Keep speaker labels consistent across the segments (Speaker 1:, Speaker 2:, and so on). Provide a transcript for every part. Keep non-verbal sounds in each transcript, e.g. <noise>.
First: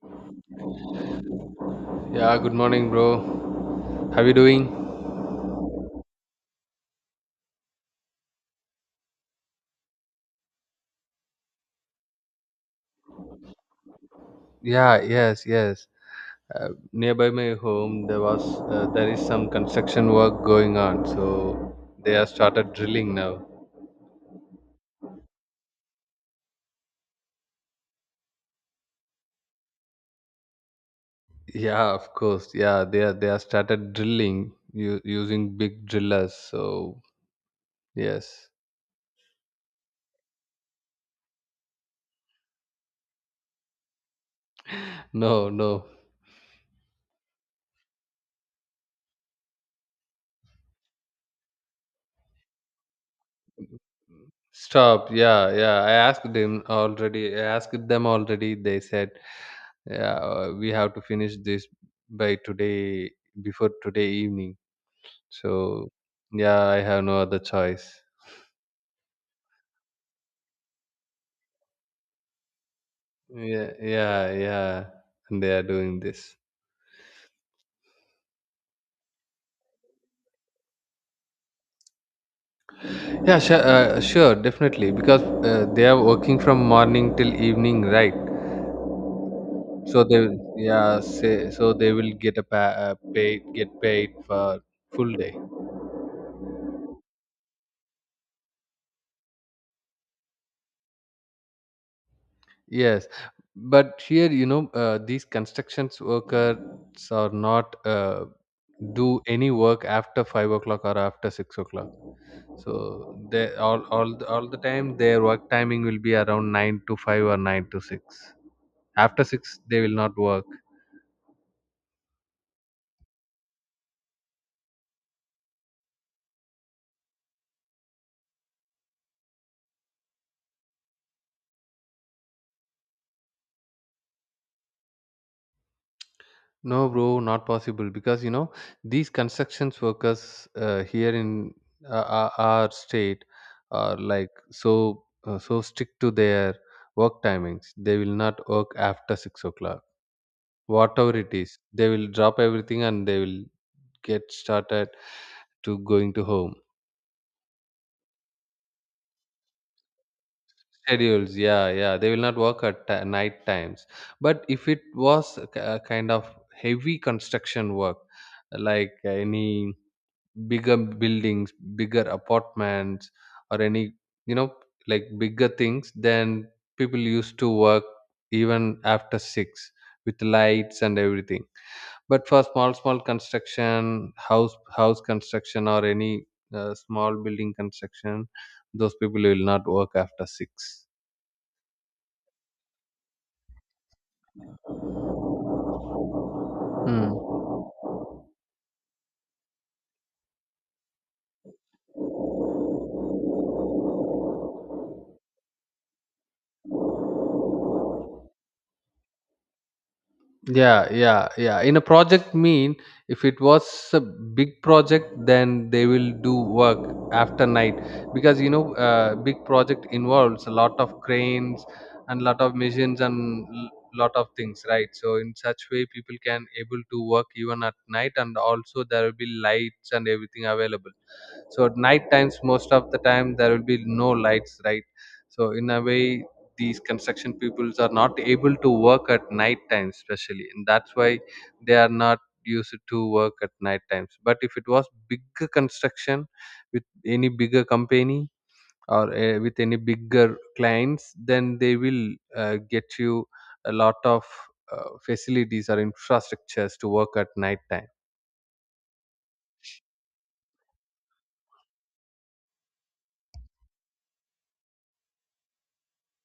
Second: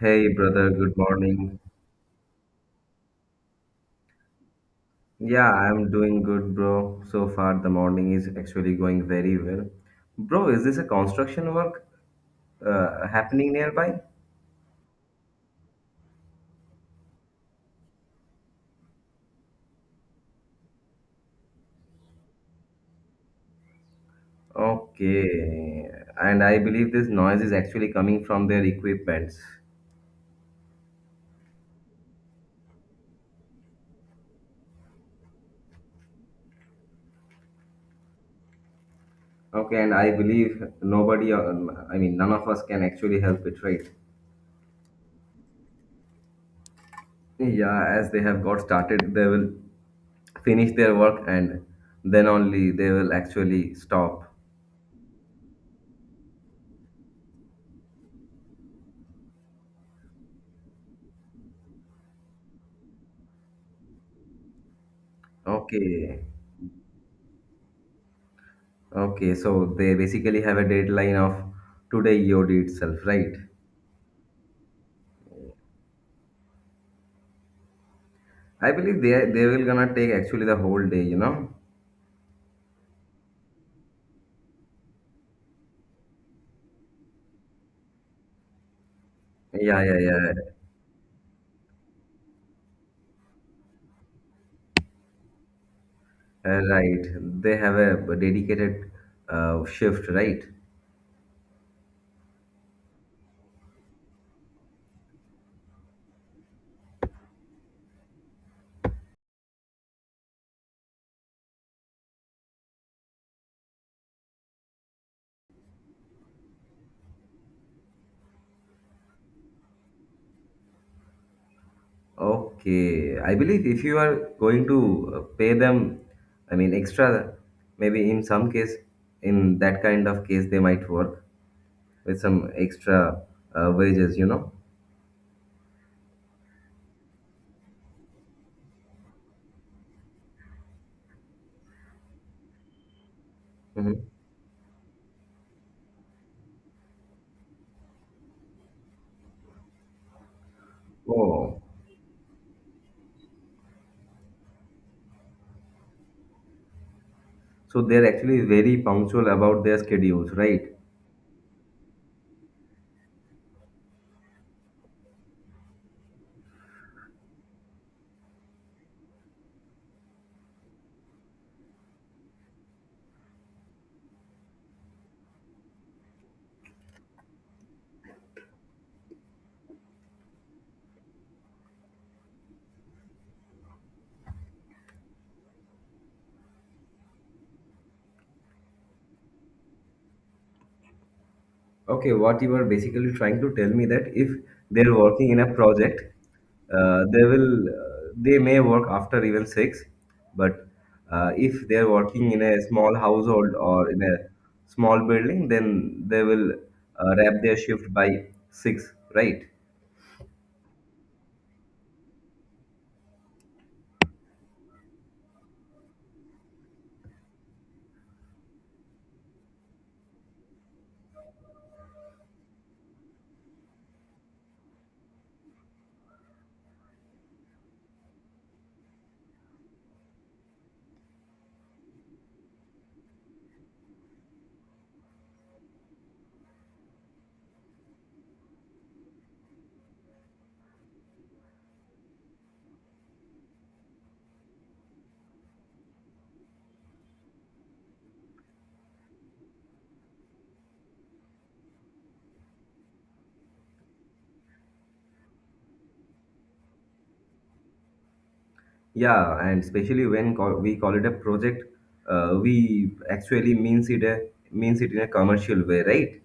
Speaker 1: Hey brother, good morning.
Speaker 2: Yeah, good morning, bro. How you doing?
Speaker 1: Yeah, I'm doing good, bro. So far, the morning is actually going very well. Bro, is this a construction work happening nearby?
Speaker 2: Yeah, yes, yes. Nearby my home, there is some construction work going on, so they have started drilling now.
Speaker 1: Okay, and I believe this noise is actually coming from their equipments.
Speaker 2: Yeah, of course. Yeah, they have started drilling using big drillers. So yes,
Speaker 1: Okay, and I believe nobody, I mean, none of us can actually help it, right?
Speaker 2: no, no.
Speaker 1: Yeah, as they have got started, they will finish their work and then only they will actually stop.
Speaker 2: Stop. Yeah, yeah. I asked them already. They said, yeah, we have to finish this by today before today evening. So,
Speaker 1: Okay.
Speaker 2: yeah, I have no other choice.
Speaker 1: Okay, so they basically have a deadline of today EOD itself, right?
Speaker 2: Yeah, yeah, yeah. And they are doing this.
Speaker 1: I believe they will gonna take actually the whole day, you know?
Speaker 2: Yeah, sure, definitely, because they are working from morning till evening, right?
Speaker 1: Yeah,
Speaker 2: So
Speaker 1: yeah,
Speaker 2: they,
Speaker 1: yeah.
Speaker 2: will- yeah, say, so they will get paid for full day.
Speaker 1: Right. They have a dedicated shift, right?
Speaker 2: Yes, but here, you know, these constructions workers are not do any work after 5 o'clock or after 6 o'clock. So they all the time their work timing will be around 9 to 5 or 9 to 6. After 6 they will not work.
Speaker 1: Okay. I believe if you are going to pay them, I mean, extra, maybe in some case, in that kind of case, they might work with some extra wages, you know?
Speaker 2: No bro, not possible, because you know these constructions workers, here in our state,
Speaker 1: Hmm.
Speaker 2: are like so so strict to their work timings. They will not work after 6 o'clock, whatever it is.
Speaker 1: Oh.
Speaker 2: They will drop everything and they will get started to going to home.
Speaker 1: So they're actually very punctual about their schedules, right?
Speaker 2: Schedules, yeah, yeah, they will not work at night times. But if it was a a kind of heavy construction work like any bigger buildings, bigger apartments, or any, you know, like bigger things, then people used to work even after 6 with lights and everything. But for small small construction, house house construction, or any small building construction, those people will not work after 6.
Speaker 1: Okay, what you are basically trying to tell me that if they're working in a project,
Speaker 2: Mm.
Speaker 1: they may work after even six, but if they're working in a small household or in a small building, then they will wrap their shift by six, right?
Speaker 2: Yeah, yeah, yeah. In a project mean, if it was a big project, then they will do work after night, because you know big project involves a lot of cranes and lot of machines and lot of things, right? So in such way, people can able to work even at night, and also there will be lights and everything available. So at night times, most of the time there will be no lights, right? So in a way, these construction peoples are not able to work at night time especially, and that's why they are not used to work at night times. But if it was bigger construction with any bigger company or with any bigger clients, then they will get you a lot of facilities or infrastructures to work at night time.
Speaker 1: Yeah, and especially when call, we call it a project, we actually means it in a commercial way, right?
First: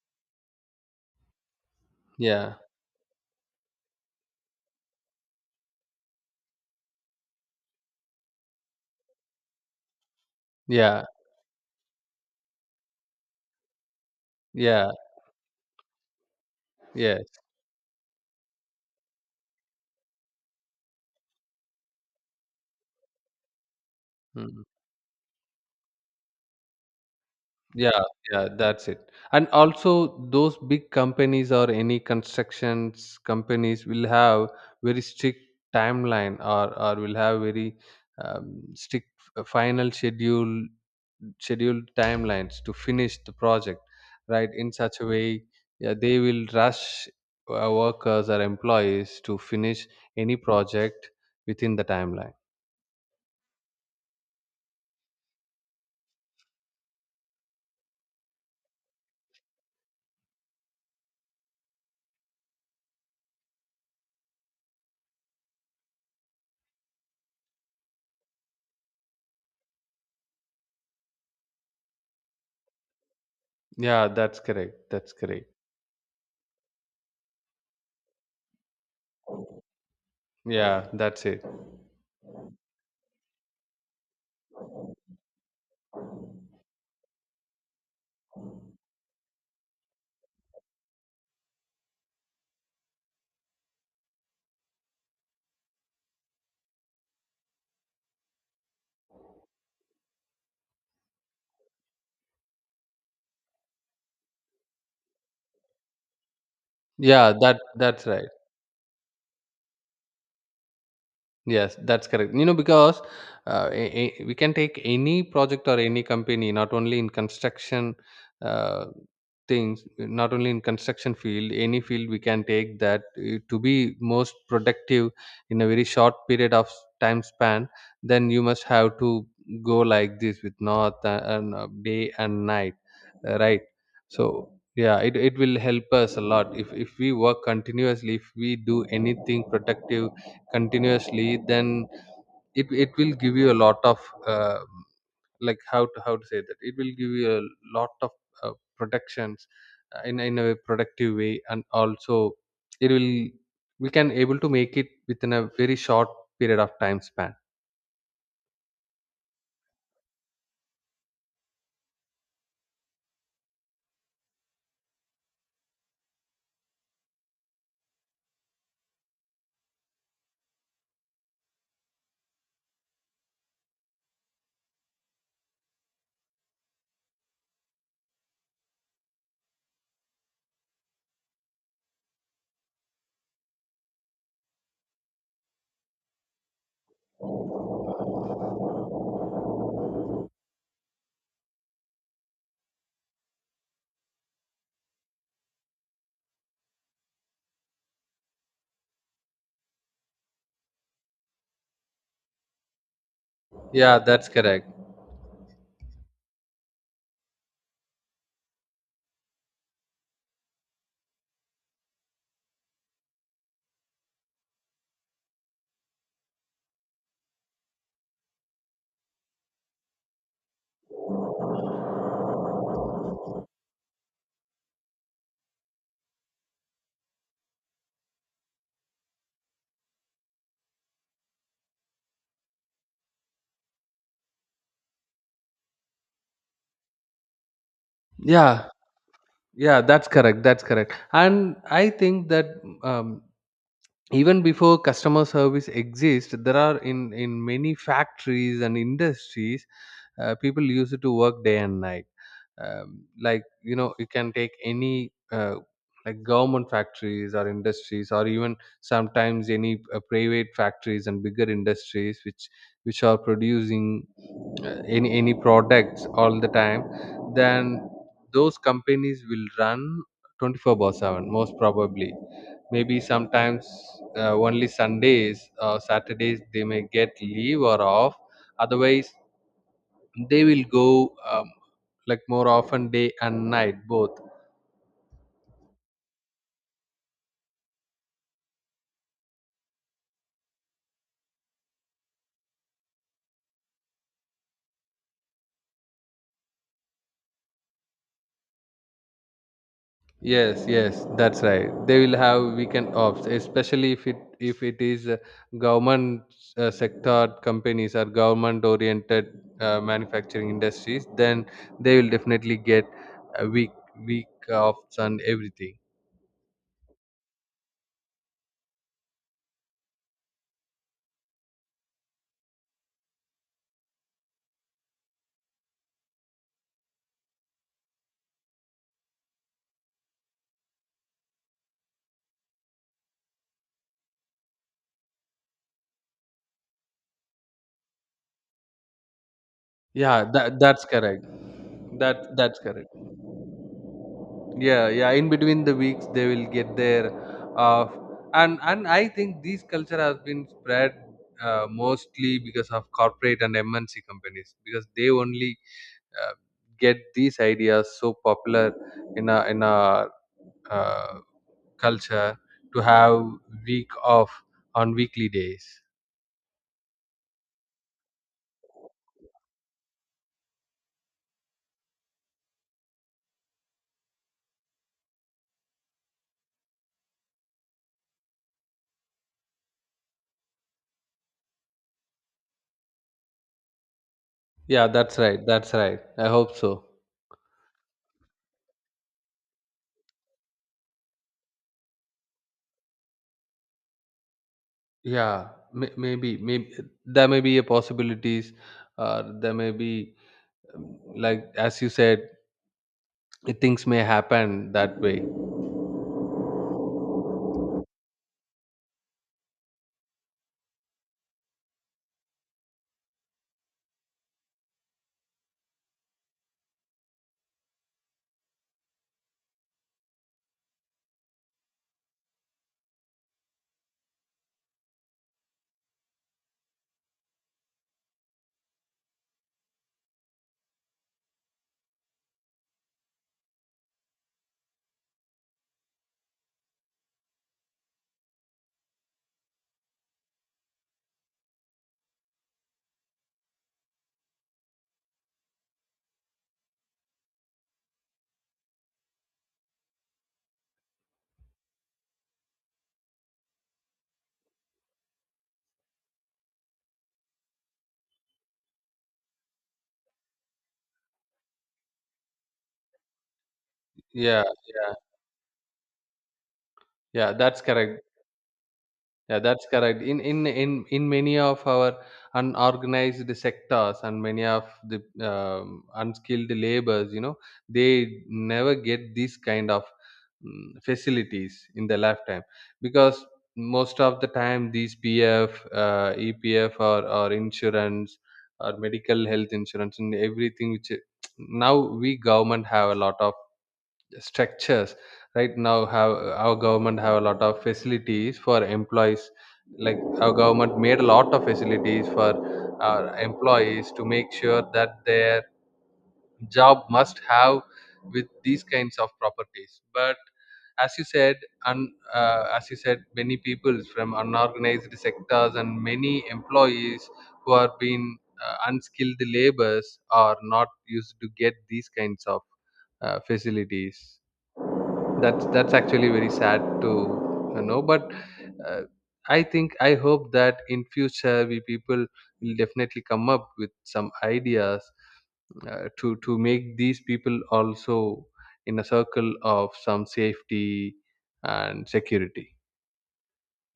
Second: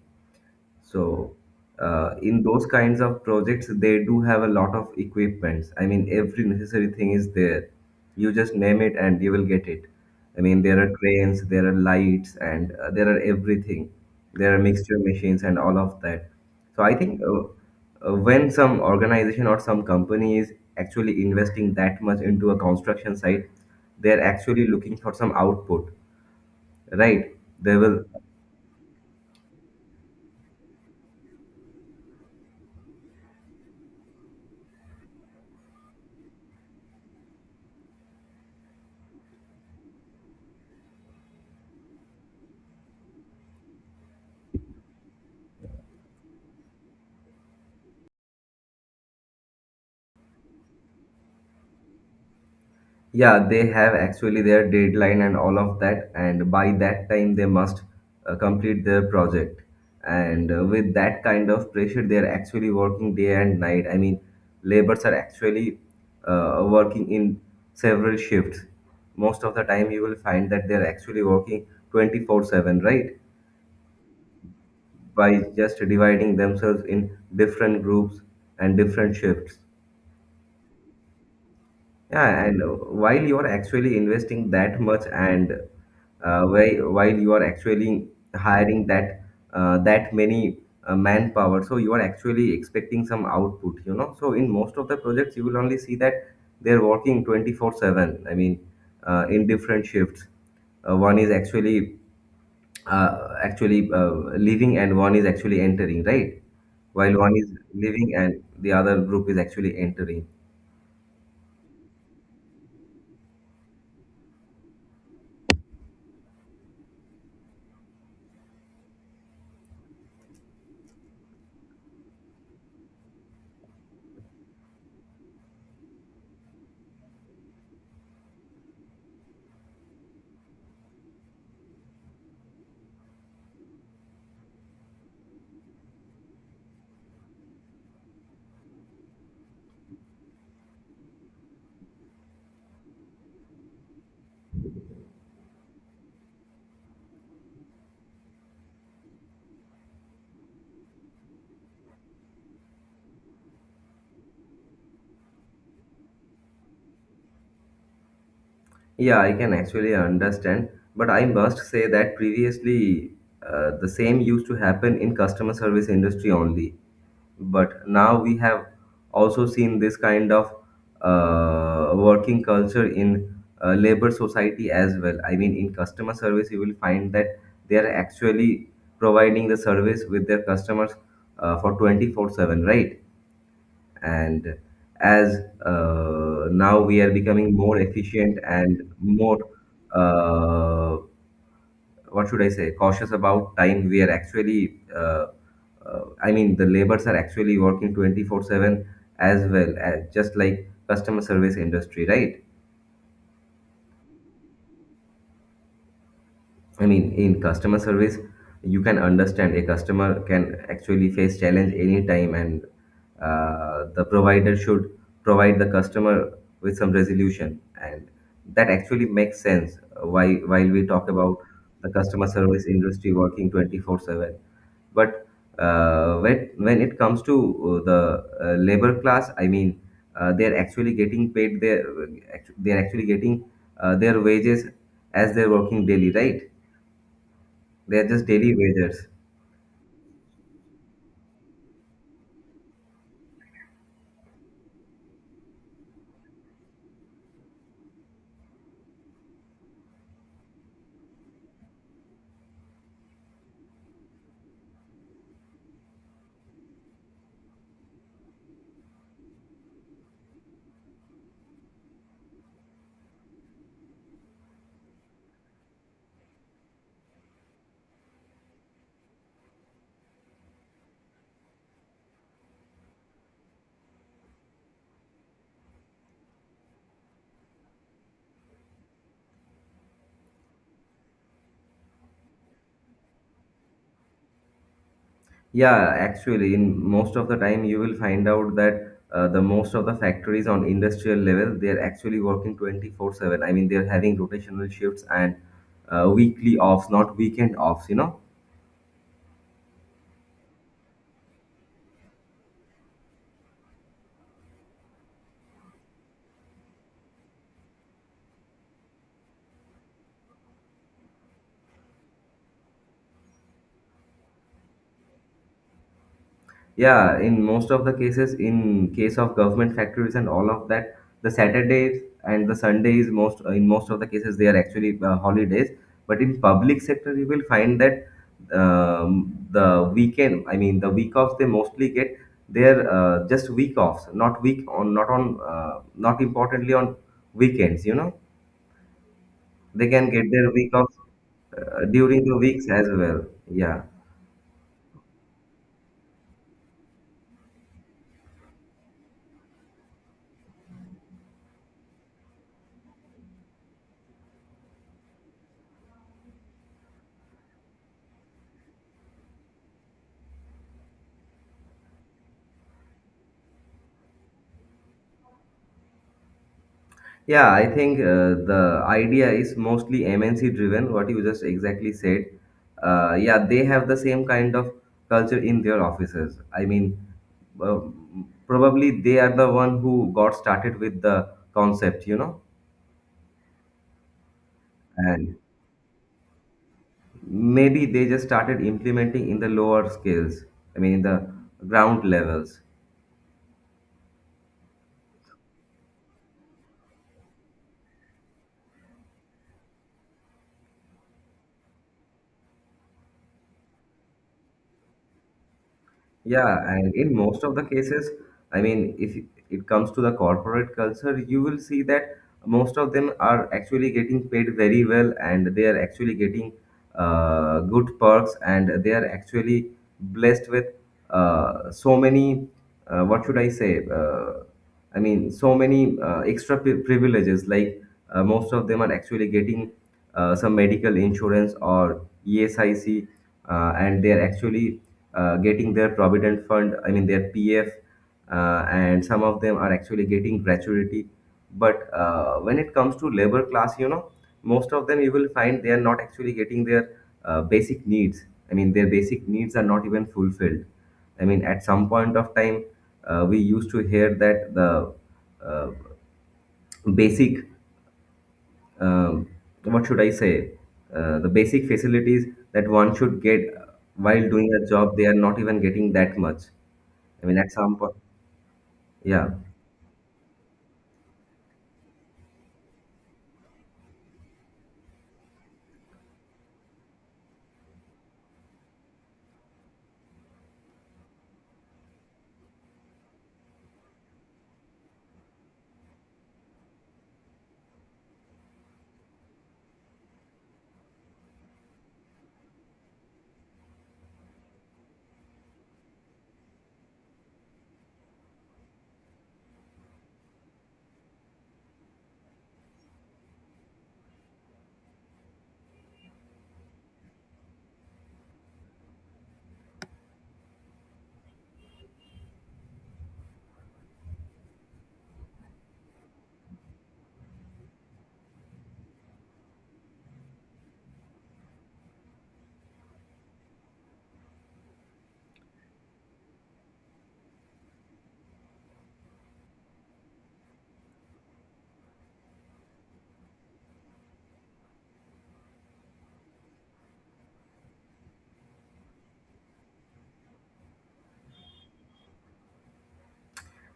Speaker 1: So, in
Speaker 2: Yeah.
Speaker 1: those kinds of projects, they do have a lot of equipments. I mean, every necessary thing is there. You just name it and you will get it. I mean, there are
Speaker 2: Yeah.
Speaker 1: trains, there are lights, and there are everything. There are
Speaker 2: Yeah.
Speaker 1: mixture machines and all of that. So, I think
Speaker 2: Yes.
Speaker 1: when some organization or some company is actually investing that much into a construction site, they're actually looking for some output, right? They
Speaker 2: Yeah,
Speaker 1: will.
Speaker 2: yeah, that's it. And also, those big companies or any constructions companies will have very strict timeline, or will have very strict final scheduled timelines to finish the project, right? In such a way, yeah, they will rush workers or employees to finish any project within the timeline.
Speaker 1: Yeah, they have actually their deadline and all of that, and by that time they must complete their project. And with that kind of pressure, they are actually working day and night. I mean, laborers are actually working in several shifts. Most of the time, you will find that they are actually working 24/7, right?
Speaker 2: Yeah, that's correct. That's
Speaker 1: By
Speaker 2: correct.
Speaker 1: just dividing themselves in different groups and different shifts.
Speaker 2: Yeah, that's it.
Speaker 1: Yeah, and while you are actually investing that much, and whi- while you are actually hiring that many manpower, so you are actually expecting some output, you know. So in most of the projects, you will only see that they're working 24/7. I mean, in different shifts. One is actually leaving, and one is actually entering, right? While
Speaker 2: Yeah,
Speaker 1: one is
Speaker 2: that that's
Speaker 1: leaving,
Speaker 2: right.
Speaker 1: and the other group is actually entering.
Speaker 2: Yes, that's correct. You know, because we can take any project or any company, not only in construction uh, things, not only in construction field. Any field we can take that to be most productive in a very short period of time span, then you must have to go like this with north and day and night, right? So yeah, it will help us a lot if we work continuously. If we do anything productive continuously, then it will give you a lot of uh, like how to say that it will give you a lot of uh, protections in a productive way, and also it will, we can able to make it within a very short period of time span.
Speaker 1: Yeah, I can actually understand, but I must say that previously the same used to happen in customer service industry only. But now we have also seen this kind of working culture in labor society as well. I mean, in customer service, you will find that they are actually providing the service with their customers for 24/7, right? And as now we are becoming more efficient and more uh, what should I say, cautious about time, we are actually I mean the labors are actually working 24/7 as well as just like customer service industry, right?
Speaker 2: Yeah, that's correct.
Speaker 1: I mean, in customer service, you can understand a customer can actually face challenge anytime, and the provider should provide the customer with some resolution, and that actually makes sense. Why while we talk about the customer service industry working 24/7, but when it comes to the labor class, I mean, uh, they're actually getting paid their they're actually getting their wages as they're working daily, right? They're just daily
Speaker 2: Yeah,
Speaker 1: wagers.
Speaker 2: yeah, that's correct. That's correct. And I think that um, even before customer service exists, there are in many factories and industries, people used to work day and night. Like you know, you can take any like government factories or industries, or even sometimes any private factories and bigger industries which are producing any products all the time. Then those companies will run 24 by 7, most probably. Maybe sometimes only sundays or saturdays they may get leave or off, otherwise they will go um, like more often day and night both.
Speaker 1: Yeah, actually, in most of the time, you will find out that the most of the factories on industrial level, they're actually working 24/7. I mean, they're having rotational shifts and weekly offs, not weekend offs, you know?
Speaker 2: Yes, yes, that's right. They will have weekend offs, especially if it is government sector companies or government oriented manufacturing industries. Then they will definitely get a week offs and everything.
Speaker 1: Yeah, in most of the cases, in case of government factories and all of that, the Saturdays and the Sundays, most in most of the cases, they are actually holidays. But in public sector, you will find that the weekend, I mean, the week offs, they mostly get their just week offs, not week on, not importantly on weekends. You know, they can
Speaker 2: Yeah,
Speaker 1: get their
Speaker 2: that,
Speaker 1: week
Speaker 2: that's
Speaker 1: offs
Speaker 2: correct.
Speaker 1: during
Speaker 2: That
Speaker 1: the
Speaker 2: that's
Speaker 1: weeks as
Speaker 2: correct.
Speaker 1: well. Yeah.
Speaker 2: Yeah, yeah, in between the weeks they will get their uh, and I think this culture has been spread mostly because of corporate and MNC companies, because they only uh, get these ideas so popular in a in our uh, culture to have week off on weekly days.
Speaker 1: Yeah, I think the idea is mostly MNC driven, what you just exactly said. Yeah, they have the same kind of culture in their offices. I mean, uh, probably they are the one who got started with the concept, you know,
Speaker 2: Yeah, that's
Speaker 1: and
Speaker 2: right, that's right, I hope so.
Speaker 1: maybe they just started implementing in the lower scales, I mean, in the ground levels.
Speaker 2: Yeah, maybe there may be a possibilities, there may be, like as you said, things may happen that way.
Speaker 1: Yeah, and in most of the cases, I mean, if it comes to the corporate culture, you will see that most of them are actually getting paid very well and they are actually getting good perks and they are actually blessed with so many, what should I say? I mean, so many extra privileges, like most of them are actually getting some medical insurance or ESIC, and they are actually getting their provident fund, I mean their PF, and some of them are actually getting gratuity. But when it comes to labor class, you know, most of them you will find they are not actually getting their basic needs. I mean, their basic needs are not even fulfilled. I mean, at some point of time, we used to hear that the uh, basic, um, what should I say, the basic facilities that one should get while
Speaker 2: Yeah,
Speaker 1: doing a
Speaker 2: yeah,
Speaker 1: job, they are not even getting that much. I
Speaker 2: yeah,
Speaker 1: mean, at
Speaker 2: that's
Speaker 1: some point,
Speaker 2: correct.
Speaker 1: yeah,
Speaker 2: Yeah, that's correct. In many of our unorganized sectors and many of the unskilled labors, you know, they never get these kind of facilities in their lifetime, because most of the time these EPF, or insurance or medical health insurance and everything which <tsk> now we government have a lot of structures, right now have our government have a lot of facilities for employees. Like our government made a lot of facilities for our employees to make sure that their job must have with these kinds of properties. But as you said, and as you said, many people from unorganized sectors and many employees who are being unskilled labors are not used to get these kinds of facilities. That's actually very sad to know, but uh, I think I hope that in future we people will definitely come up with some ideas to make these people also in a circle of some safety and security.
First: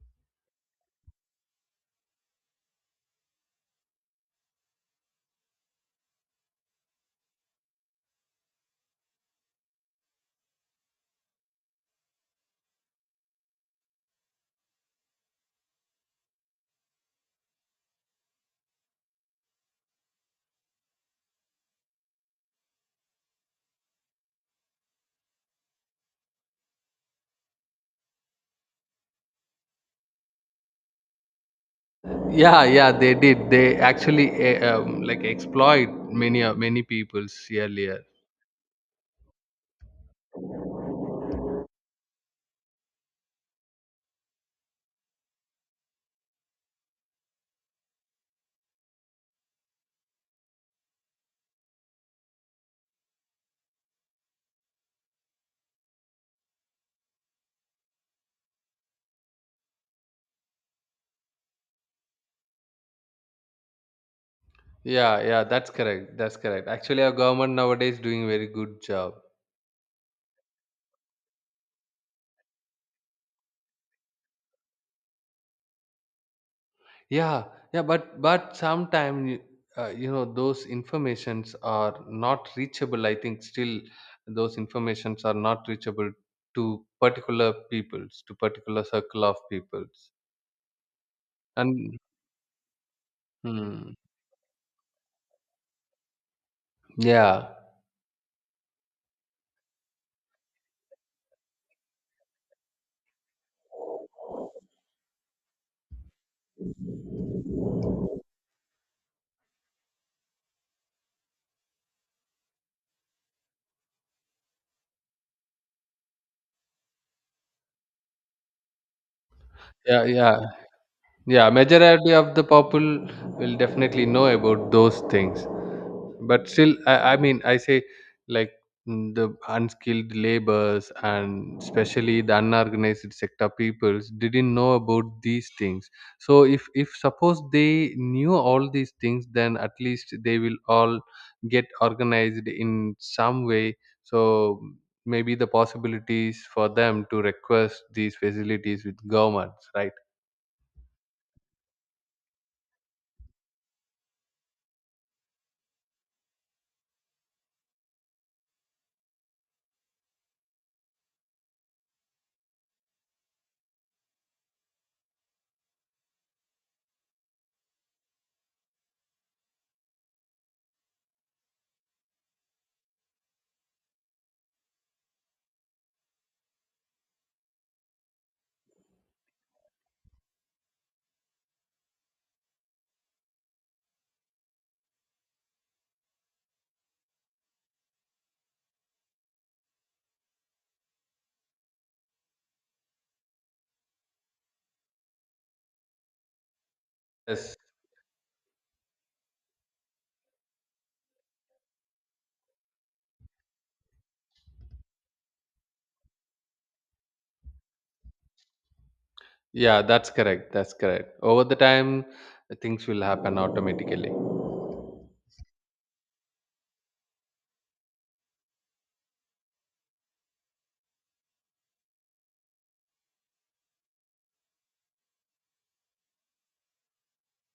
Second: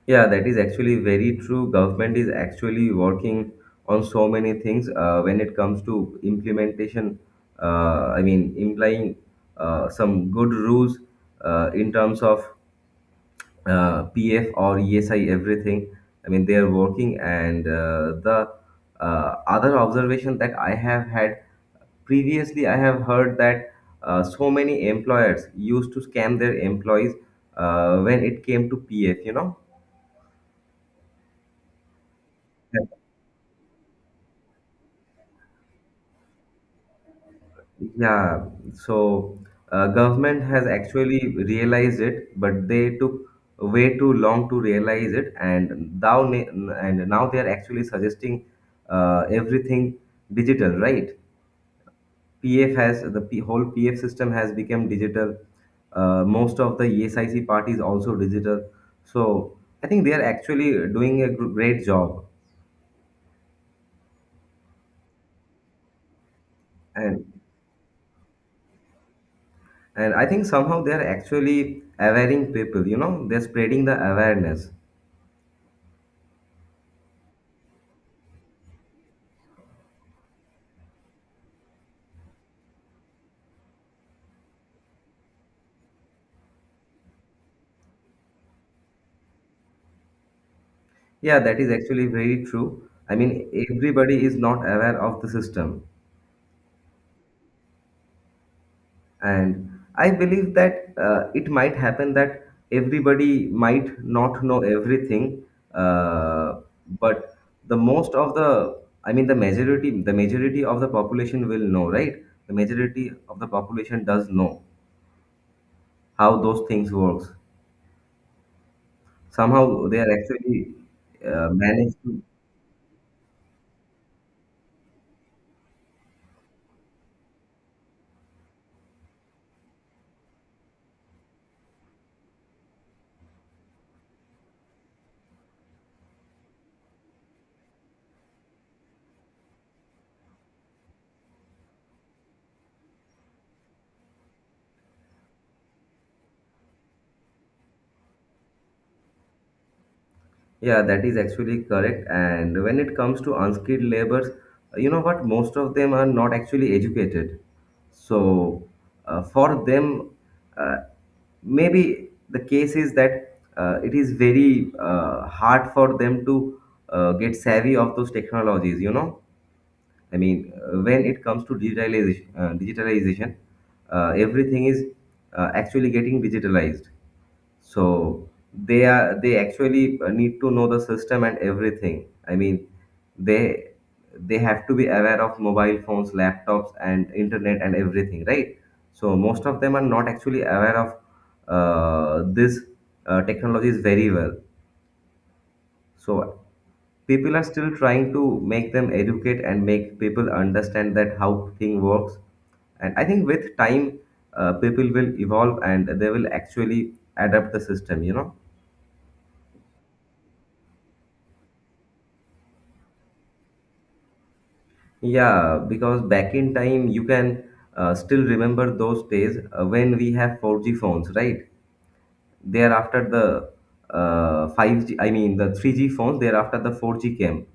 Speaker 1: yeah, that is actually very true. Government is actually working on so many things when it comes to implementation. I mean, implying some good rules in terms of PF or ESI, everything. I mean, they are working, and the other observation that I have had. Previously, I have heard that so many employers used to scam their employees when it came to PF, you know?
Speaker 2: Yeah, yeah, they did. They actually like exploit many peoples earlier.
Speaker 1: Yeah, so government has actually realized it, but they took way too long to realize it, and now they are actually suggesting everything digital, right? PF has the P, whole PF system has become digital. Most of the ESIC part is also digital. So I think they are actually doing a great job,
Speaker 2: Yeah, yeah, that's correct, that's correct. Actually our
Speaker 1: and
Speaker 2: government nowadays doing very good job.
Speaker 1: and I think somehow they are actually awareing people. You know, they're spreading the awareness.
Speaker 2: Yeah, yeah, but sometimes you know those informations are not reachable. I think still those informations are not reachable to particular peoples, to particular circle of peoples.
Speaker 1: Yeah, that is
Speaker 2: And
Speaker 1: actually very true. I mean,
Speaker 2: hmm,
Speaker 1: everybody is not aware of the system.
Speaker 2: yeah.
Speaker 1: And I believe that it might happen that everybody might not know everything, uh, but the most of the, I mean the majority, the majority of the population will know, right? The majority of the population does know how those things works. Somehow they
Speaker 2: Yeah.
Speaker 1: are
Speaker 2: Yeah.
Speaker 1: actually
Speaker 2: Yeah,
Speaker 1: managed
Speaker 2: majority
Speaker 1: to.
Speaker 2: of the people will definitely know about those things. But still I mean, I say like the unskilled labors, and especially the unorganized sector peoples, didn't know about these things. So if suppose they knew all these things, then at least they will all get organized in some way. So maybe the possibilities for them to request these facilities with governments, right?
Speaker 1: Yeah, that is actually correct. And when it comes to unskilled laborers, you know what? Most of them are not actually educated. So for them, uh, maybe the case is that it is very hard for them to get savvy of those technologies. You know, I mean, when it comes to digitalization, everything is actually getting digitalized. So they actually need to know the system and everything. I mean, they they have to be aware of mobile phones, laptops, and internet and everything, right? So most of them are not actually aware of this technologies very well. So people are
Speaker 2: Yes,
Speaker 1: still trying to make them educate and make people understand that how thing works. And I think with time, people will evolve and they will actually adapt the system. You know.
Speaker 2: yeah, that's correct, that's correct. Over the time, things will happen automatically.
Speaker 1: Yeah, because back in time, you can still remember those days when we have 4G phones, right? Thereafter, the 3G phones, thereafter, the 4G came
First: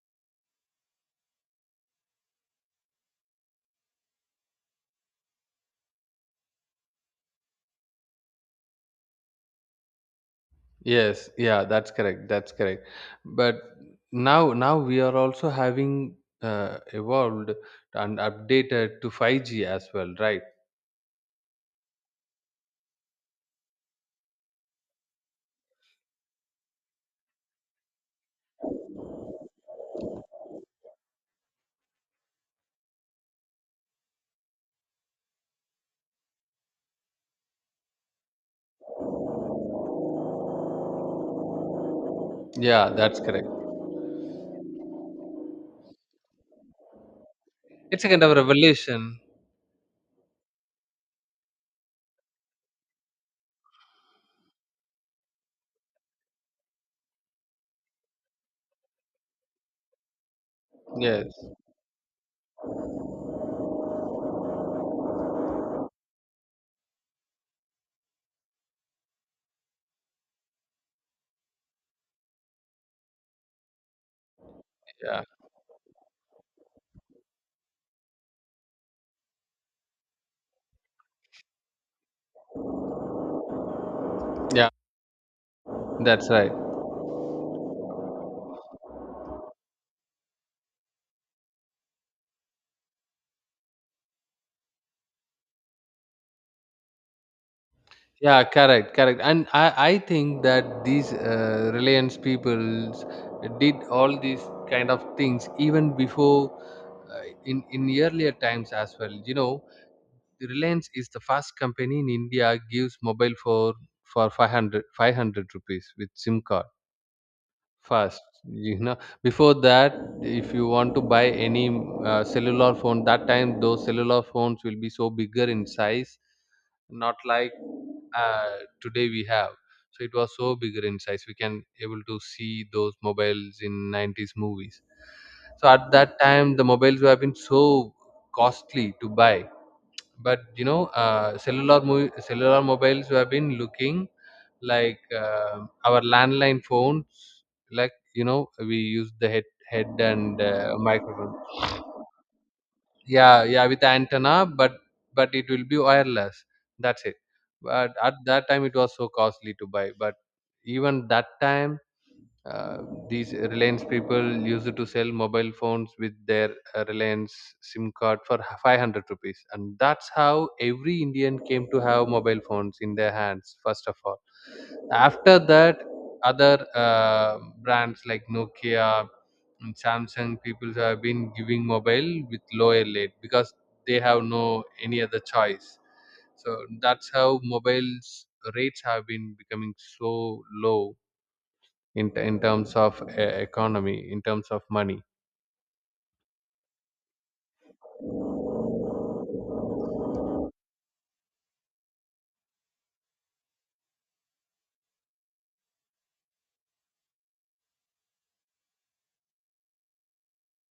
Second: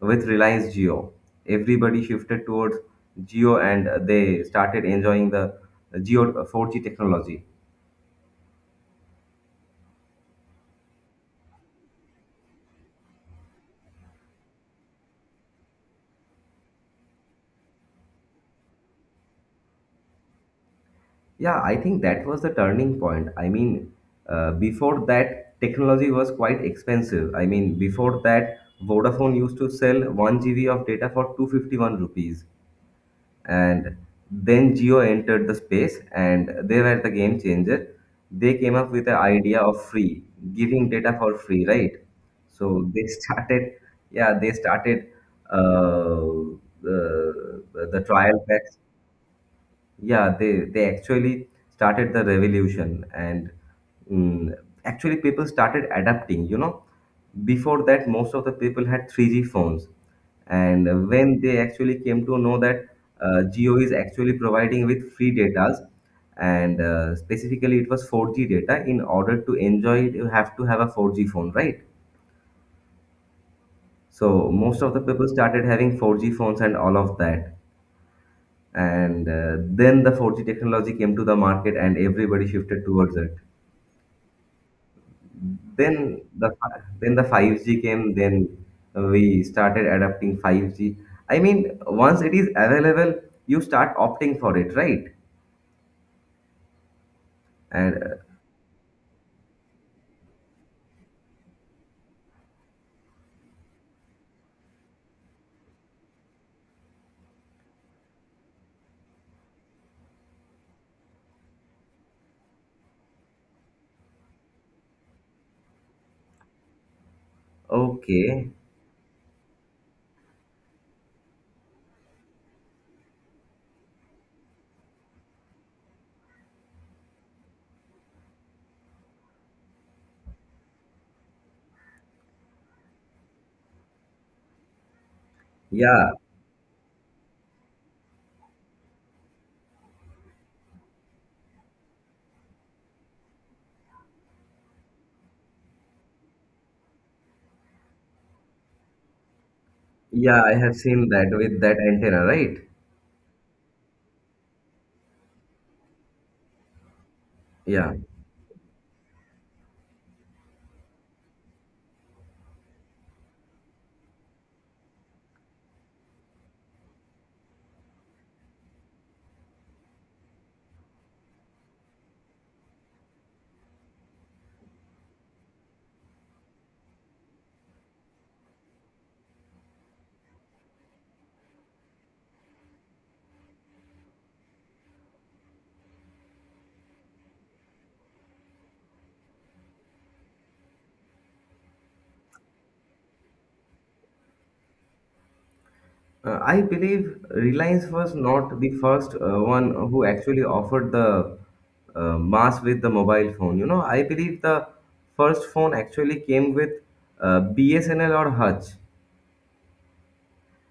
Speaker 1: with Reliance Geo. Everybody shifted towards Geo and they started enjoying the Geo 4G technology.
Speaker 2: Yes, yeah, that's correct. That's correct. But now, now we are also having evolved and updated to 5G as well, right?
Speaker 1: Yeah, I think that was the turning point. I mean, before that, technology was quite expensive. I mean, before that, Vodafone used to sell 1 GB of data for 251 rupees. And then Geo entered the space and they were the game changer. They came up with the idea of free, giving data for free, right?
Speaker 2: Yeah,
Speaker 1: So they <laughs>
Speaker 2: that's correct.
Speaker 1: started, yeah, they started uh, uh,
Speaker 2: It's
Speaker 1: the
Speaker 2: a kind of
Speaker 1: trial packs.
Speaker 2: revolution.
Speaker 1: Yeah, they actually started the revolution, and mm, actually people started adapting. You know, before that, most of the people had 3G phones, and when
Speaker 2: Yes,
Speaker 1: they actually came to know that Geo is actually providing with free data, and specifically it was 4G data. In order to enjoy it, you have to have a 4G phone, right? So most of the
Speaker 2: yeah,
Speaker 1: people started having 4G phones and all of that. And then the 4G technology came to the market and everybody shifted towards it.
Speaker 2: yeah,
Speaker 1: Then
Speaker 2: that's right.
Speaker 1: then the 5G came. Then we started adapting 5G. I mean, once it is available, you start opting for it, right? And
Speaker 2: Yeah, correct, correct. And I think that these Reliance peoples did all these kind of things even before in earlier times as well. You know, Reliance is the first company in India gives mobile for 500, 500 rupees with SIM card. First,
Speaker 1: okay,
Speaker 2: you know, before that, if you want to buy any cellular phone, that time those cellular phones will be so bigger in size, not like uh, today we have. So it was so bigger in size. We can able to see those mobiles in 90s movies. So at
Speaker 1: yeah,
Speaker 2: that time, the mobiles would have been so costly to buy, but cellular mobiles have been looking like our landline phones. Like, we use the head and
Speaker 1: yeah, I have seen that
Speaker 2: microphone.
Speaker 1: with that antenna, right?
Speaker 2: Yeah, yeah, with antenna, but it will be wireless. That's it. But
Speaker 1: Yeah.
Speaker 2: at that time, it was so costly to buy, but even that time, uh, these Reliance people used to sell mobile phones with their Reliance SIM card for 500 rupees, and that's how every Indian came to have mobile phones in their hands, first of all. After that, other brands like Nokia, Samsung people have been giving mobile with lower rate because they have no any other choice. So that's how mobiles rates have been becoming so low, in terms of economy, in terms of money.
Speaker 1: I believe Reliance was not the first one who actually offered the mass with the mobile phone. You know, I believe the first phone actually came with BSNL or Hutch.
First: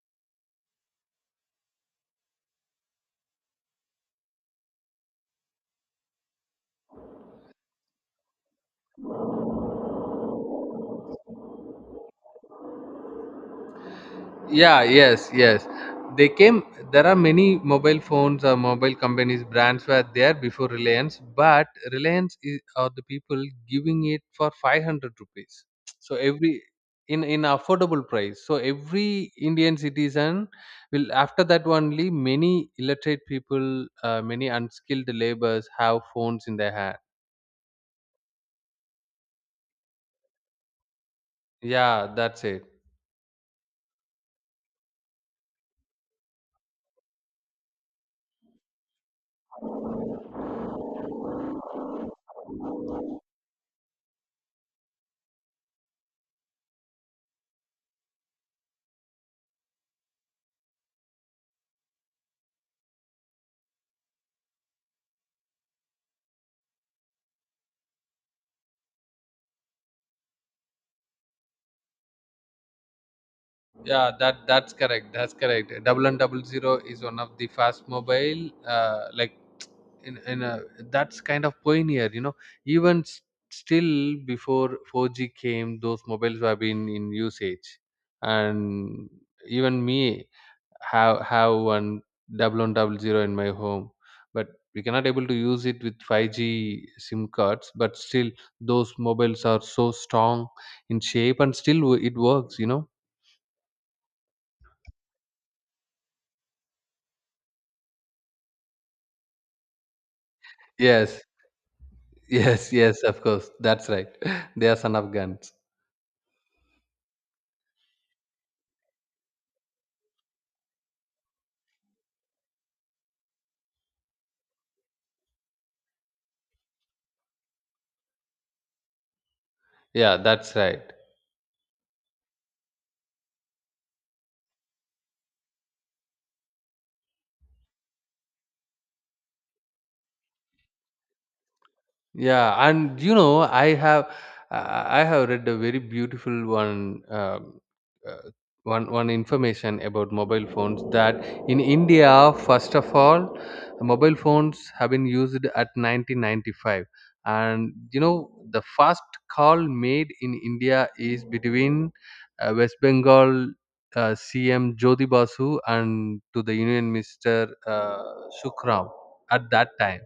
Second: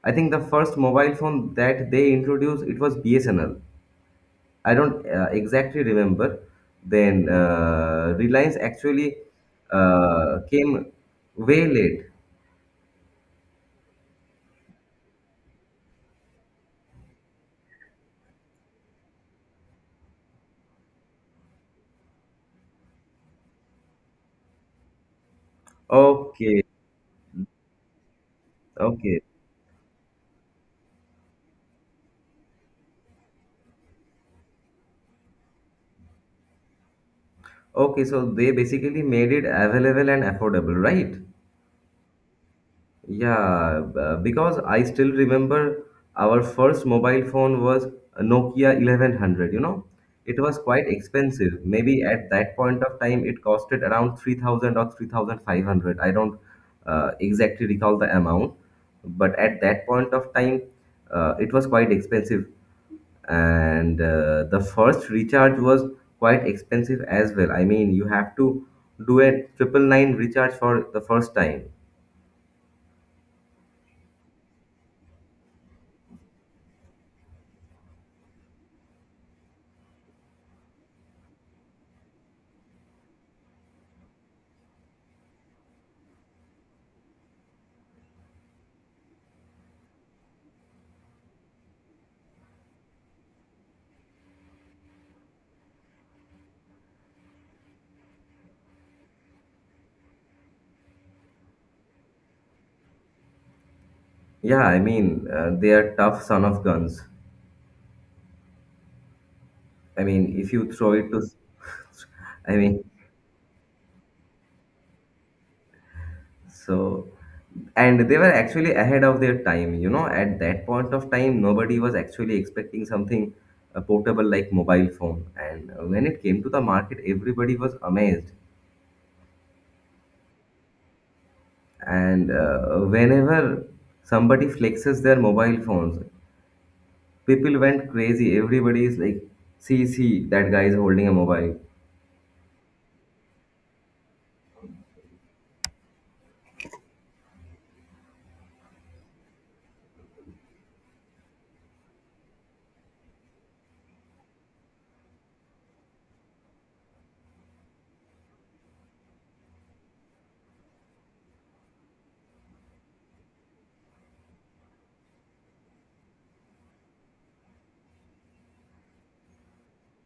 Speaker 1: I think the first mobile phone that they introduced it was BSNL. I don't exactly remember. Then Reliance actually came way late.
Speaker 2: Yeah, yes, yes, they came. There are many mobile phones or mobile companies brands were there before Reliance, but Reliance is, are the people giving it for 500 rupees. So every
Speaker 1: Okay,
Speaker 2: in affordable price, so
Speaker 1: okay,
Speaker 2: every Indian citizen will, after that only many illiterate people, many unskilled laborers, have phones in their hand.
Speaker 1: okay. So they basically made it available and affordable, right?
Speaker 2: Yeah, that's it.
Speaker 1: Yeah, because I still remember our first mobile phone was a Nokia 1100, you know. It was quite expensive. Maybe at that point of time it costed around 3,000 or 3,500. I don't exactly recall the amount, but at that point of time it was quite expensive. And the first recharge was quite expensive as well. I mean, you have to do a triple nine recharge for the first time.
Speaker 2: Yeah, that's correct, that's correct. Double and double zero is one of the fast mobile, like, in a that's kind of pioneer, even still before 4G came, those mobiles have been in usage. And even me have one 1100 in my home. But we cannot able to use it with 5G SIM cards, but still those mobiles are so strong in shape, and still it works.
Speaker 1: Yeah, I mean, they are tough son of guns. I mean, if you throw it
Speaker 2: Yes.
Speaker 1: to,
Speaker 2: <laughs>
Speaker 1: <laughs> I
Speaker 2: Yes,
Speaker 1: mean,
Speaker 2: yes, of course, that's right. <laughs> They are son of guns.
Speaker 1: so, and they were actually ahead of their time, you know, at that point of time, nobody was actually expecting something portable like mobile phone. And when it came to the market, everybody was amazed.
Speaker 2: Yeah, that's right.
Speaker 1: And whenever somebody flexes their mobile phones, people went crazy. Everybody is like, see, see, that guy is holding a mobile.
Speaker 2: Yeah, I have read a very beautiful uh, one information about mobile phones that in India, first of all, mobile phones have been used at 1995. And, the first call made in India is between West Bengal. CM Jyoti Basu, and to the Union Minister, Shukram, at that time.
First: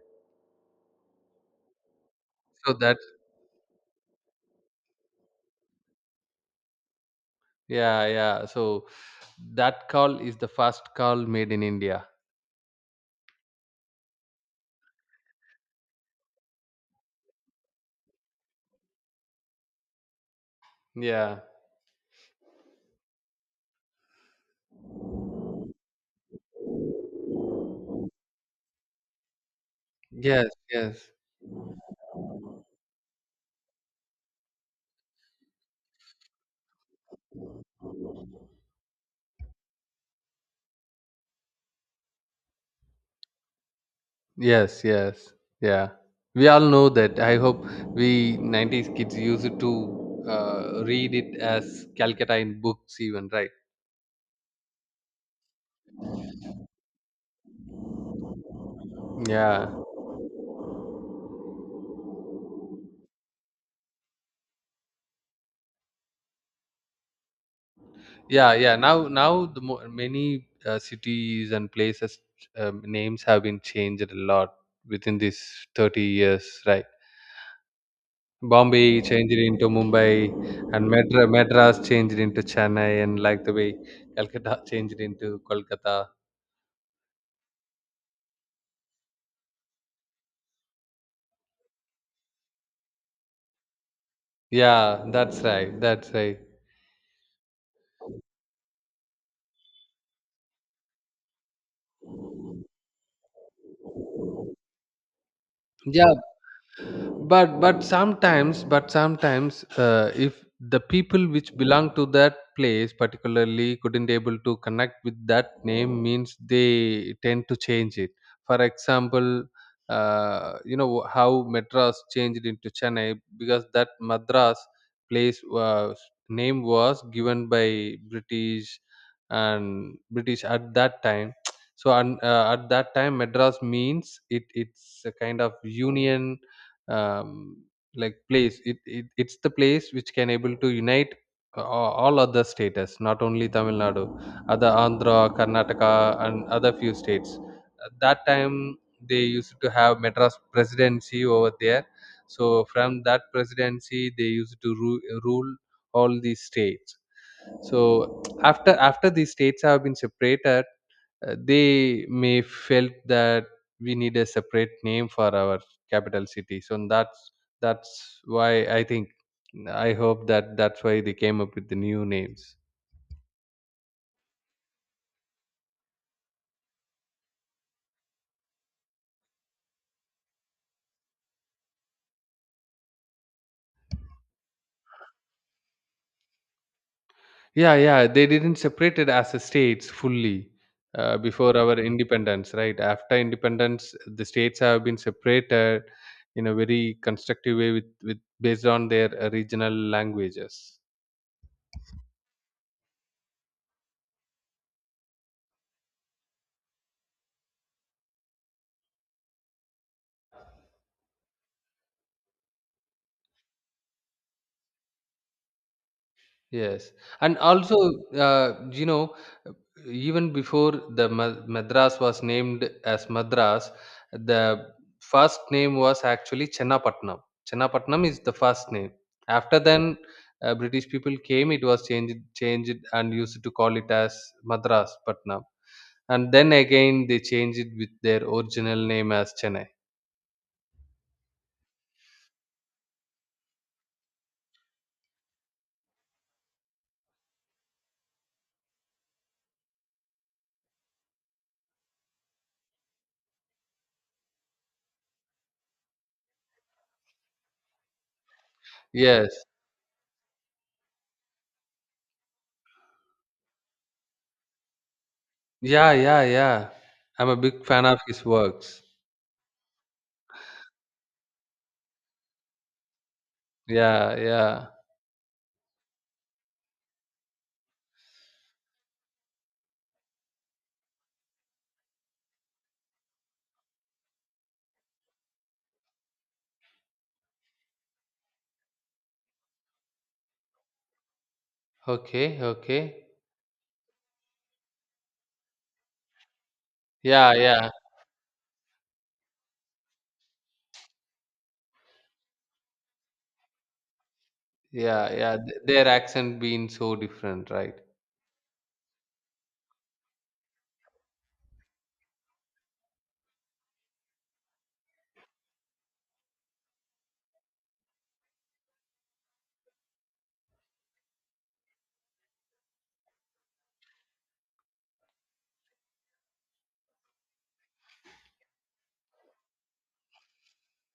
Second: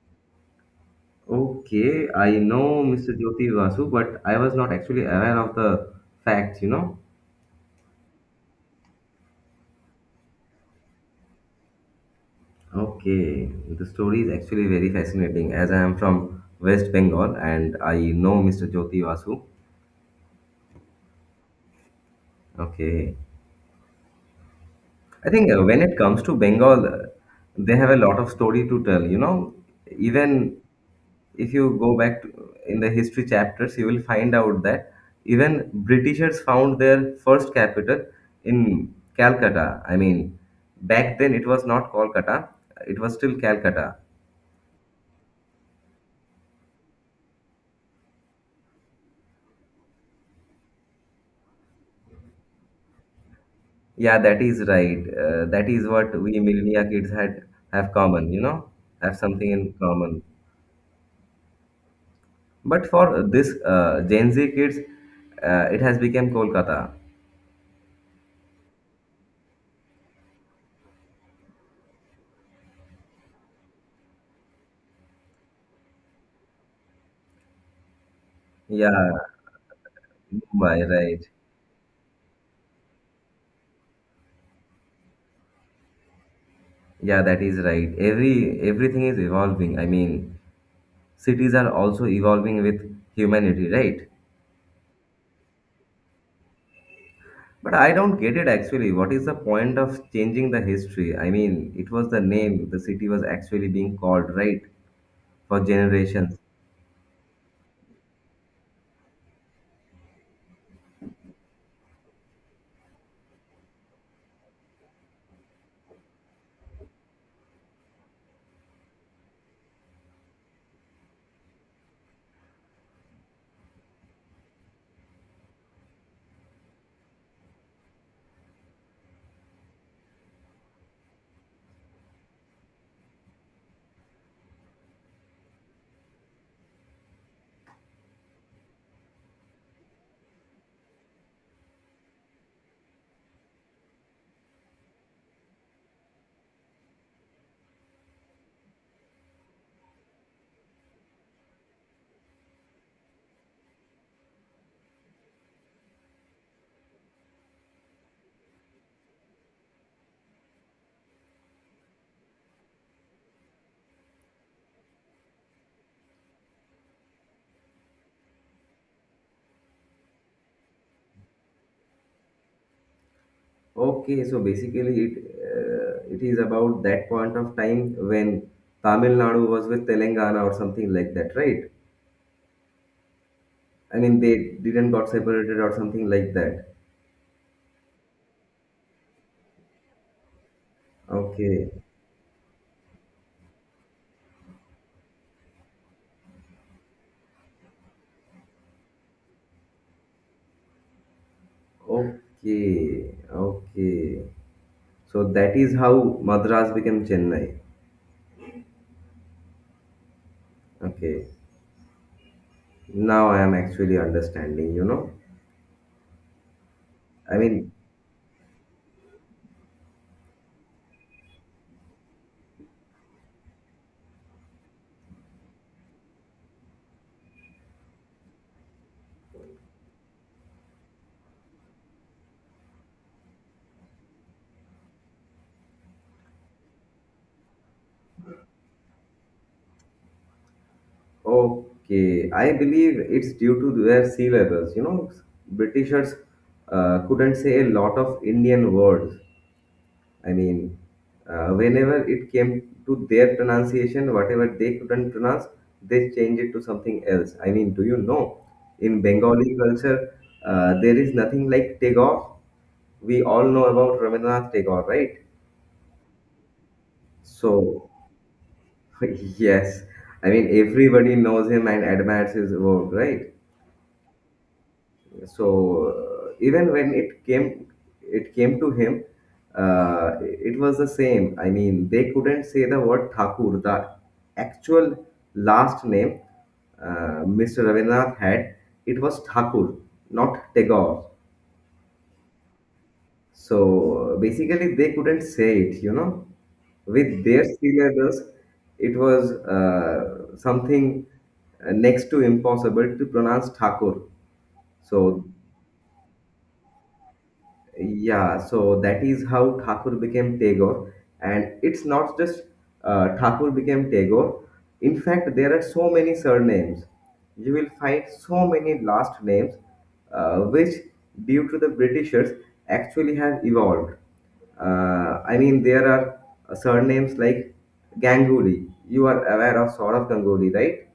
Speaker 1: Okay, I
Speaker 2: So
Speaker 1: know
Speaker 2: that
Speaker 1: Mr. Jyoti Vasu, but I was not actually aware of the facts, you know.
Speaker 2: Yeah, yeah. So that call is the first call made in India.
Speaker 1: Okay, the story is actually very fascinating as I am from West Bengal and I know Mr. Jyoti Vasu.
Speaker 2: Yeah.
Speaker 1: Okay, I think when it comes to Bengal, they have a lot of story to tell, you know.
Speaker 2: Yes,
Speaker 1: Even
Speaker 2: yes.
Speaker 1: if you go back to, in the history chapters, you will find out that even Britishers found their first capital in Calcutta. I mean, back then it was not Kolkata, it was still Calcutta.
Speaker 2: Yes, yes. Yeah. We all know that. I hope we 90s kids used to read it as Calcutta in books even, right?
Speaker 1: Yeah, that is right. That is what we millennia kids had have have something
Speaker 2: Yeah.
Speaker 1: in common. But for this Gen Z kids, it has become Kolkata.
Speaker 2: Yeah, yeah. Now the many cities and places names have been changed a lot within these 30 years, right?
Speaker 1: Yeah,
Speaker 2: Bombay changed into Mumbai,
Speaker 1: Mumbai,
Speaker 2: and
Speaker 1: right.
Speaker 2: Madras changed into Chennai, and like the way Calcutta <laughs> changed into Kolkata.
Speaker 1: Yeah, that is right. Everything is evolving. I mean, cities are also evolving with humanity, right?
Speaker 2: Yeah, that's right. That's right.
Speaker 1: But I don't get it, actually. What is the point of changing the history? I mean, it was the name the city was actually being called, right, for
Speaker 2: Yeah,
Speaker 1: generations.
Speaker 2: but sometimes, if the people which belong to that place particularly couldn't able to connect with that name, means they tend to change it. For example, you know how Madras changed into Chennai. Because that Madras place was, name was given by British, and British at that time. <tsk> So, at that time, Madras means it's a kind of union, um, like place. It's the place which can able to unite all other states, not only Tamil Nadu, other Andhra, Karnataka, and other few states. At that time, they used to have Madras presidency over there. So from that presidency they used to rule all these states. So after these states have been separated, they may felt that we need a separate name for our capital city. So that's why I think, I hope that that's why they came up with the new names.
Speaker 1: Okay, so basically it, it is about that point of time when Tamil Nadu was with Telangana or something like that, right? I mean they didn't got separated or something like that.
Speaker 2: Yeah, yeah, they didn't separate it as a states fully. Before
Speaker 1: Okay,
Speaker 2: our independence, right after independence, the states have been separated in a very constructive way, with based on their regional languages.
Speaker 1: okay, okay. So that is how Madras became Chennai. Okay, now I am actually understanding, you know.
Speaker 2: Yes, and
Speaker 1: I mean,
Speaker 2: also, uh, you know, even before the Madras was named as Madras, the first name was actually Chennapatnam. Chennapatnam is the first name. After then, British people came. It was changed, and used to call it as Madras Patnam. And then again, they changed it with their original name as Chennai.
Speaker 1: okay, I believe it's due to their sea levels, you know. Britishers couldn't say a lot of Indian words. I mean, whenever it came to their pronunciation, whatever they couldn't pronounce, they changed it to something else. I mean, do you know? In
Speaker 2: Yes,
Speaker 1: Bengali culture, there is nothing like Tagore. We all know about Rabindranath Tagore, right?
Speaker 2: yeah, yeah, yeah. I'm a big fan
Speaker 1: So,
Speaker 2: of his works.
Speaker 1: <laughs> yes, I mean everybody knows him and admires his work, right?
Speaker 2: Yeah, yeah.
Speaker 1: So even when it came to him, it was the same. I mean, they couldn't say the word Thakur, the actual last name Mr. Rabindranath had. It was Thakur, not Tagore.
Speaker 2: Okay, okay.
Speaker 1: So basically, they couldn't say it, you know. With
Speaker 2: Yeah,
Speaker 1: their
Speaker 2: yeah,
Speaker 1: sea levels, it was something next to impossible to pronounce Thakur.
Speaker 2: yeah,
Speaker 1: So
Speaker 2: yeah. Their accent being so different, right?
Speaker 1: yeah, so that is how Thakur became Tagore. And it's not just Thakur became Tagore. In fact, there are so many surnames. You will find so many last names, which, due to the Britishers, actually have evolved. I mean, there are surnames like Ganguly. You are aware of sort of Ganguly, right?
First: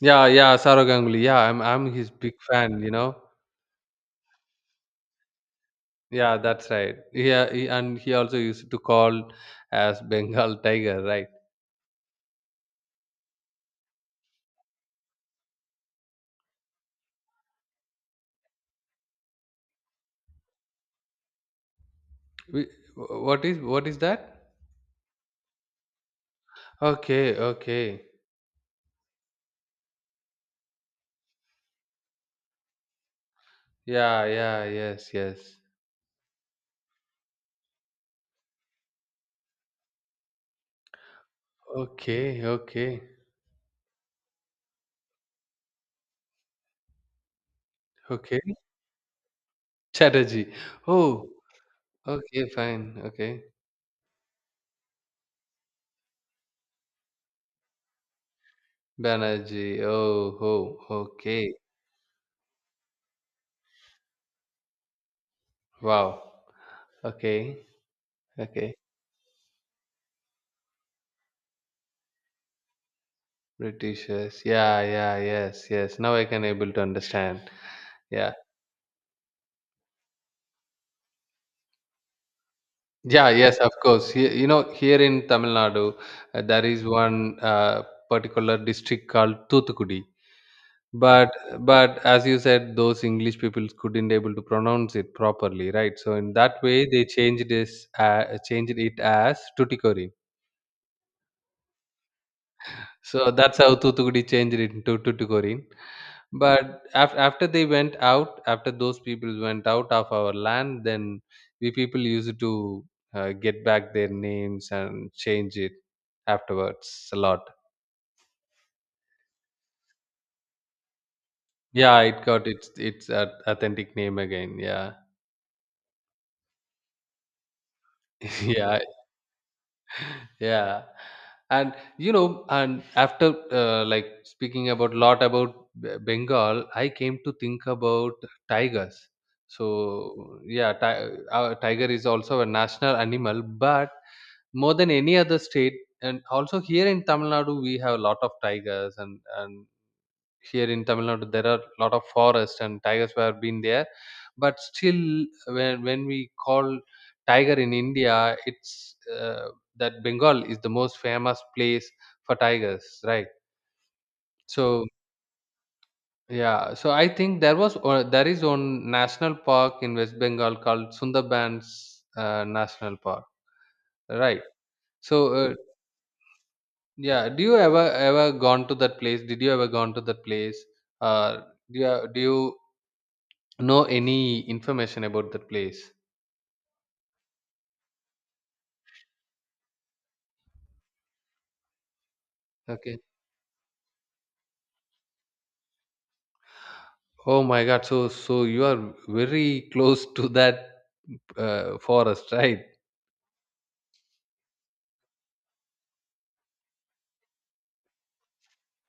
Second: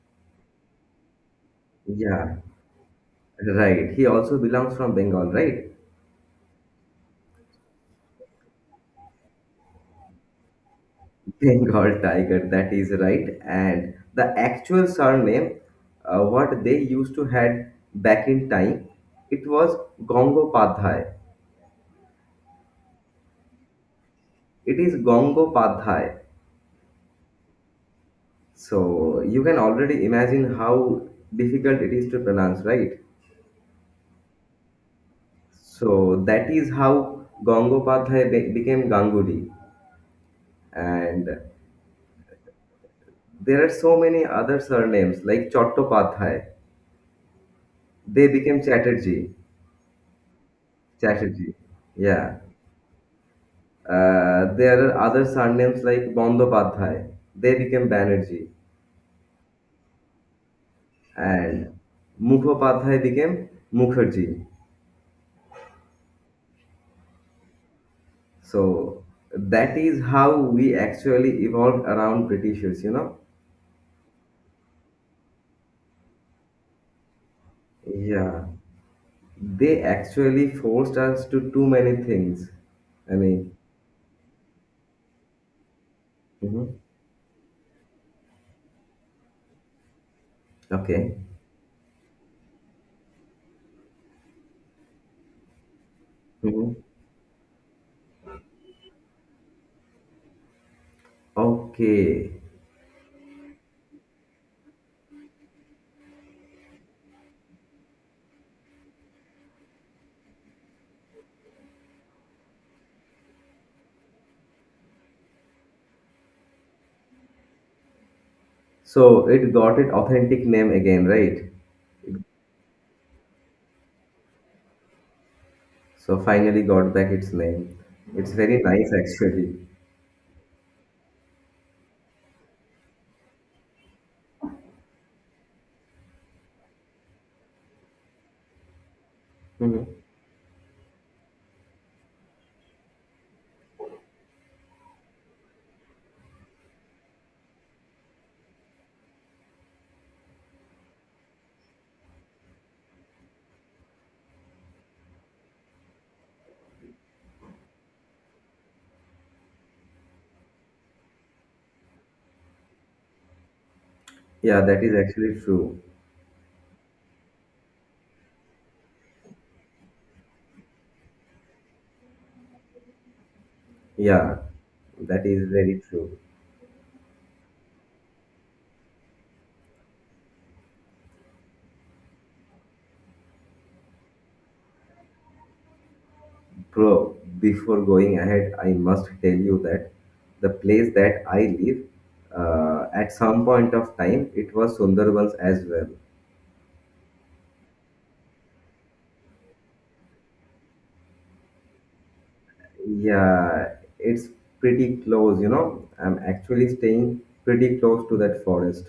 Speaker 2: Yeah, yeah, Saurav Ganguly. Yeah, I'm his big
Speaker 1: Yeah,
Speaker 2: fan.
Speaker 1: right. He also belongs from Bengal, right?
Speaker 2: Yeah, that's right. Yeah, he also used to call as Bengal Tiger, right?
Speaker 1: Bengal <laughs> tiger, that is right. And the actual surname, what they used to had back in time, it was Gongopadhyay.
Speaker 2: We- What is that?
Speaker 1: It is Gongopadhyay.
Speaker 2: Okay, okay.
Speaker 1: So you can already imagine how difficult it is to pronounce, right?
Speaker 2: Yeah, yeah, yes, yes.
Speaker 1: So that is how Gongopadhyay became Ganguly. And
Speaker 2: Okay, okay,
Speaker 1: there are so many other surnames like Chattopadhyay. They
Speaker 2: okay.
Speaker 1: became Chatterjee.
Speaker 2: Chatterjee. Oh,
Speaker 1: Chatterjee. Yeah.
Speaker 2: okay, fine. Okay.
Speaker 1: There are other surnames like Bandopadhyay. They became Banerjee,
Speaker 2: Banerjee. Oh, oh, okay.
Speaker 1: and Mukhopadhyay became Mukherjee.
Speaker 2: Wow. Okay, okay.
Speaker 1: So that is how we actually evolved around Britishers. You know,
Speaker 2: Britishers. Yeah, yeah, yes, yes. Now I can able to understand. Yeah.
Speaker 1: yeah, they actually forced us to too many things. I
Speaker 2: Yeah,
Speaker 1: mean,
Speaker 2: yes, of course. Here in Tamil Nadu, there
Speaker 1: mhm,
Speaker 2: is one particular district called Thuthukudi.
Speaker 1: okay,
Speaker 2: But but as you said, those English people couldn't able to pronounce it properly, right? So in that
Speaker 1: mhm,
Speaker 2: way, they changed changed it as Tuticorin.
Speaker 1: okay.
Speaker 2: So that's how Thuthukudi changed it into Tuticorin. But after they went out, after those people went out of our land, then we people used to get back their names and change it afterwards a lot.
Speaker 1: So it got its authentic name again, right?
Speaker 2: Yeah, it got its authentic name again. Yeah,
Speaker 1: So finally got back its name. It's
Speaker 2: <laughs>
Speaker 1: very
Speaker 2: yeah,
Speaker 1: nice actually.
Speaker 2: yeah. And after, like, speaking about lot about Bengal, I came to think about tigers.
Speaker 1: Mhm.
Speaker 2: So yeah, tiger is also a national animal, but more than any other state, and also here in Tamil Nadu, we have a lot of tigers, and here in Tamil Nadu there are a lot of forests and tigers were been there. But still, when we call tiger in India, it's that Bengal is the most famous place for tigers, right?
Speaker 1: Yeah, that
Speaker 2: So
Speaker 1: is actually true.
Speaker 2: yeah, so I think there is one national park in West Bengal called Sundarbans National Park,
Speaker 1: Yeah,
Speaker 2: right?
Speaker 1: that
Speaker 2: So
Speaker 1: is very true.
Speaker 2: yeah. Do you ever gone to that place? Did you ever gone to that place? Uh, do you know any information about that place?
Speaker 1: Bro, before going ahead, I must tell you that the place that I live,
Speaker 2: Okay.
Speaker 1: at some point of time, it was Sundarbans as well.
Speaker 2: Oh my God. So you are very close to that forest, right?
Speaker 1: Yeah, it's pretty close, you know. I'm actually staying pretty close to that forest.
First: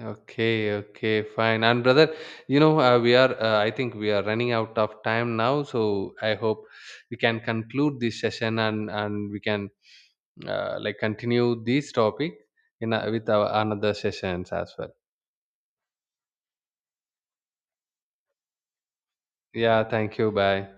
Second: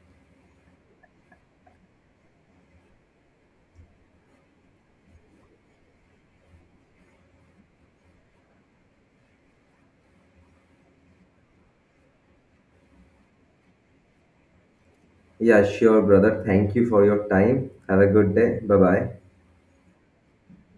Speaker 2: Okay, okay, fine. And brother, we are, I think we are running out of time now, so I hope we can conclude this session, and we can, like, continue this topic with our another sessions as well.
Speaker 1: Yeah, sure, brother. Thank you for your time. Have a good day. Bye bye.
Speaker 2: Yeah, thank you. Bye.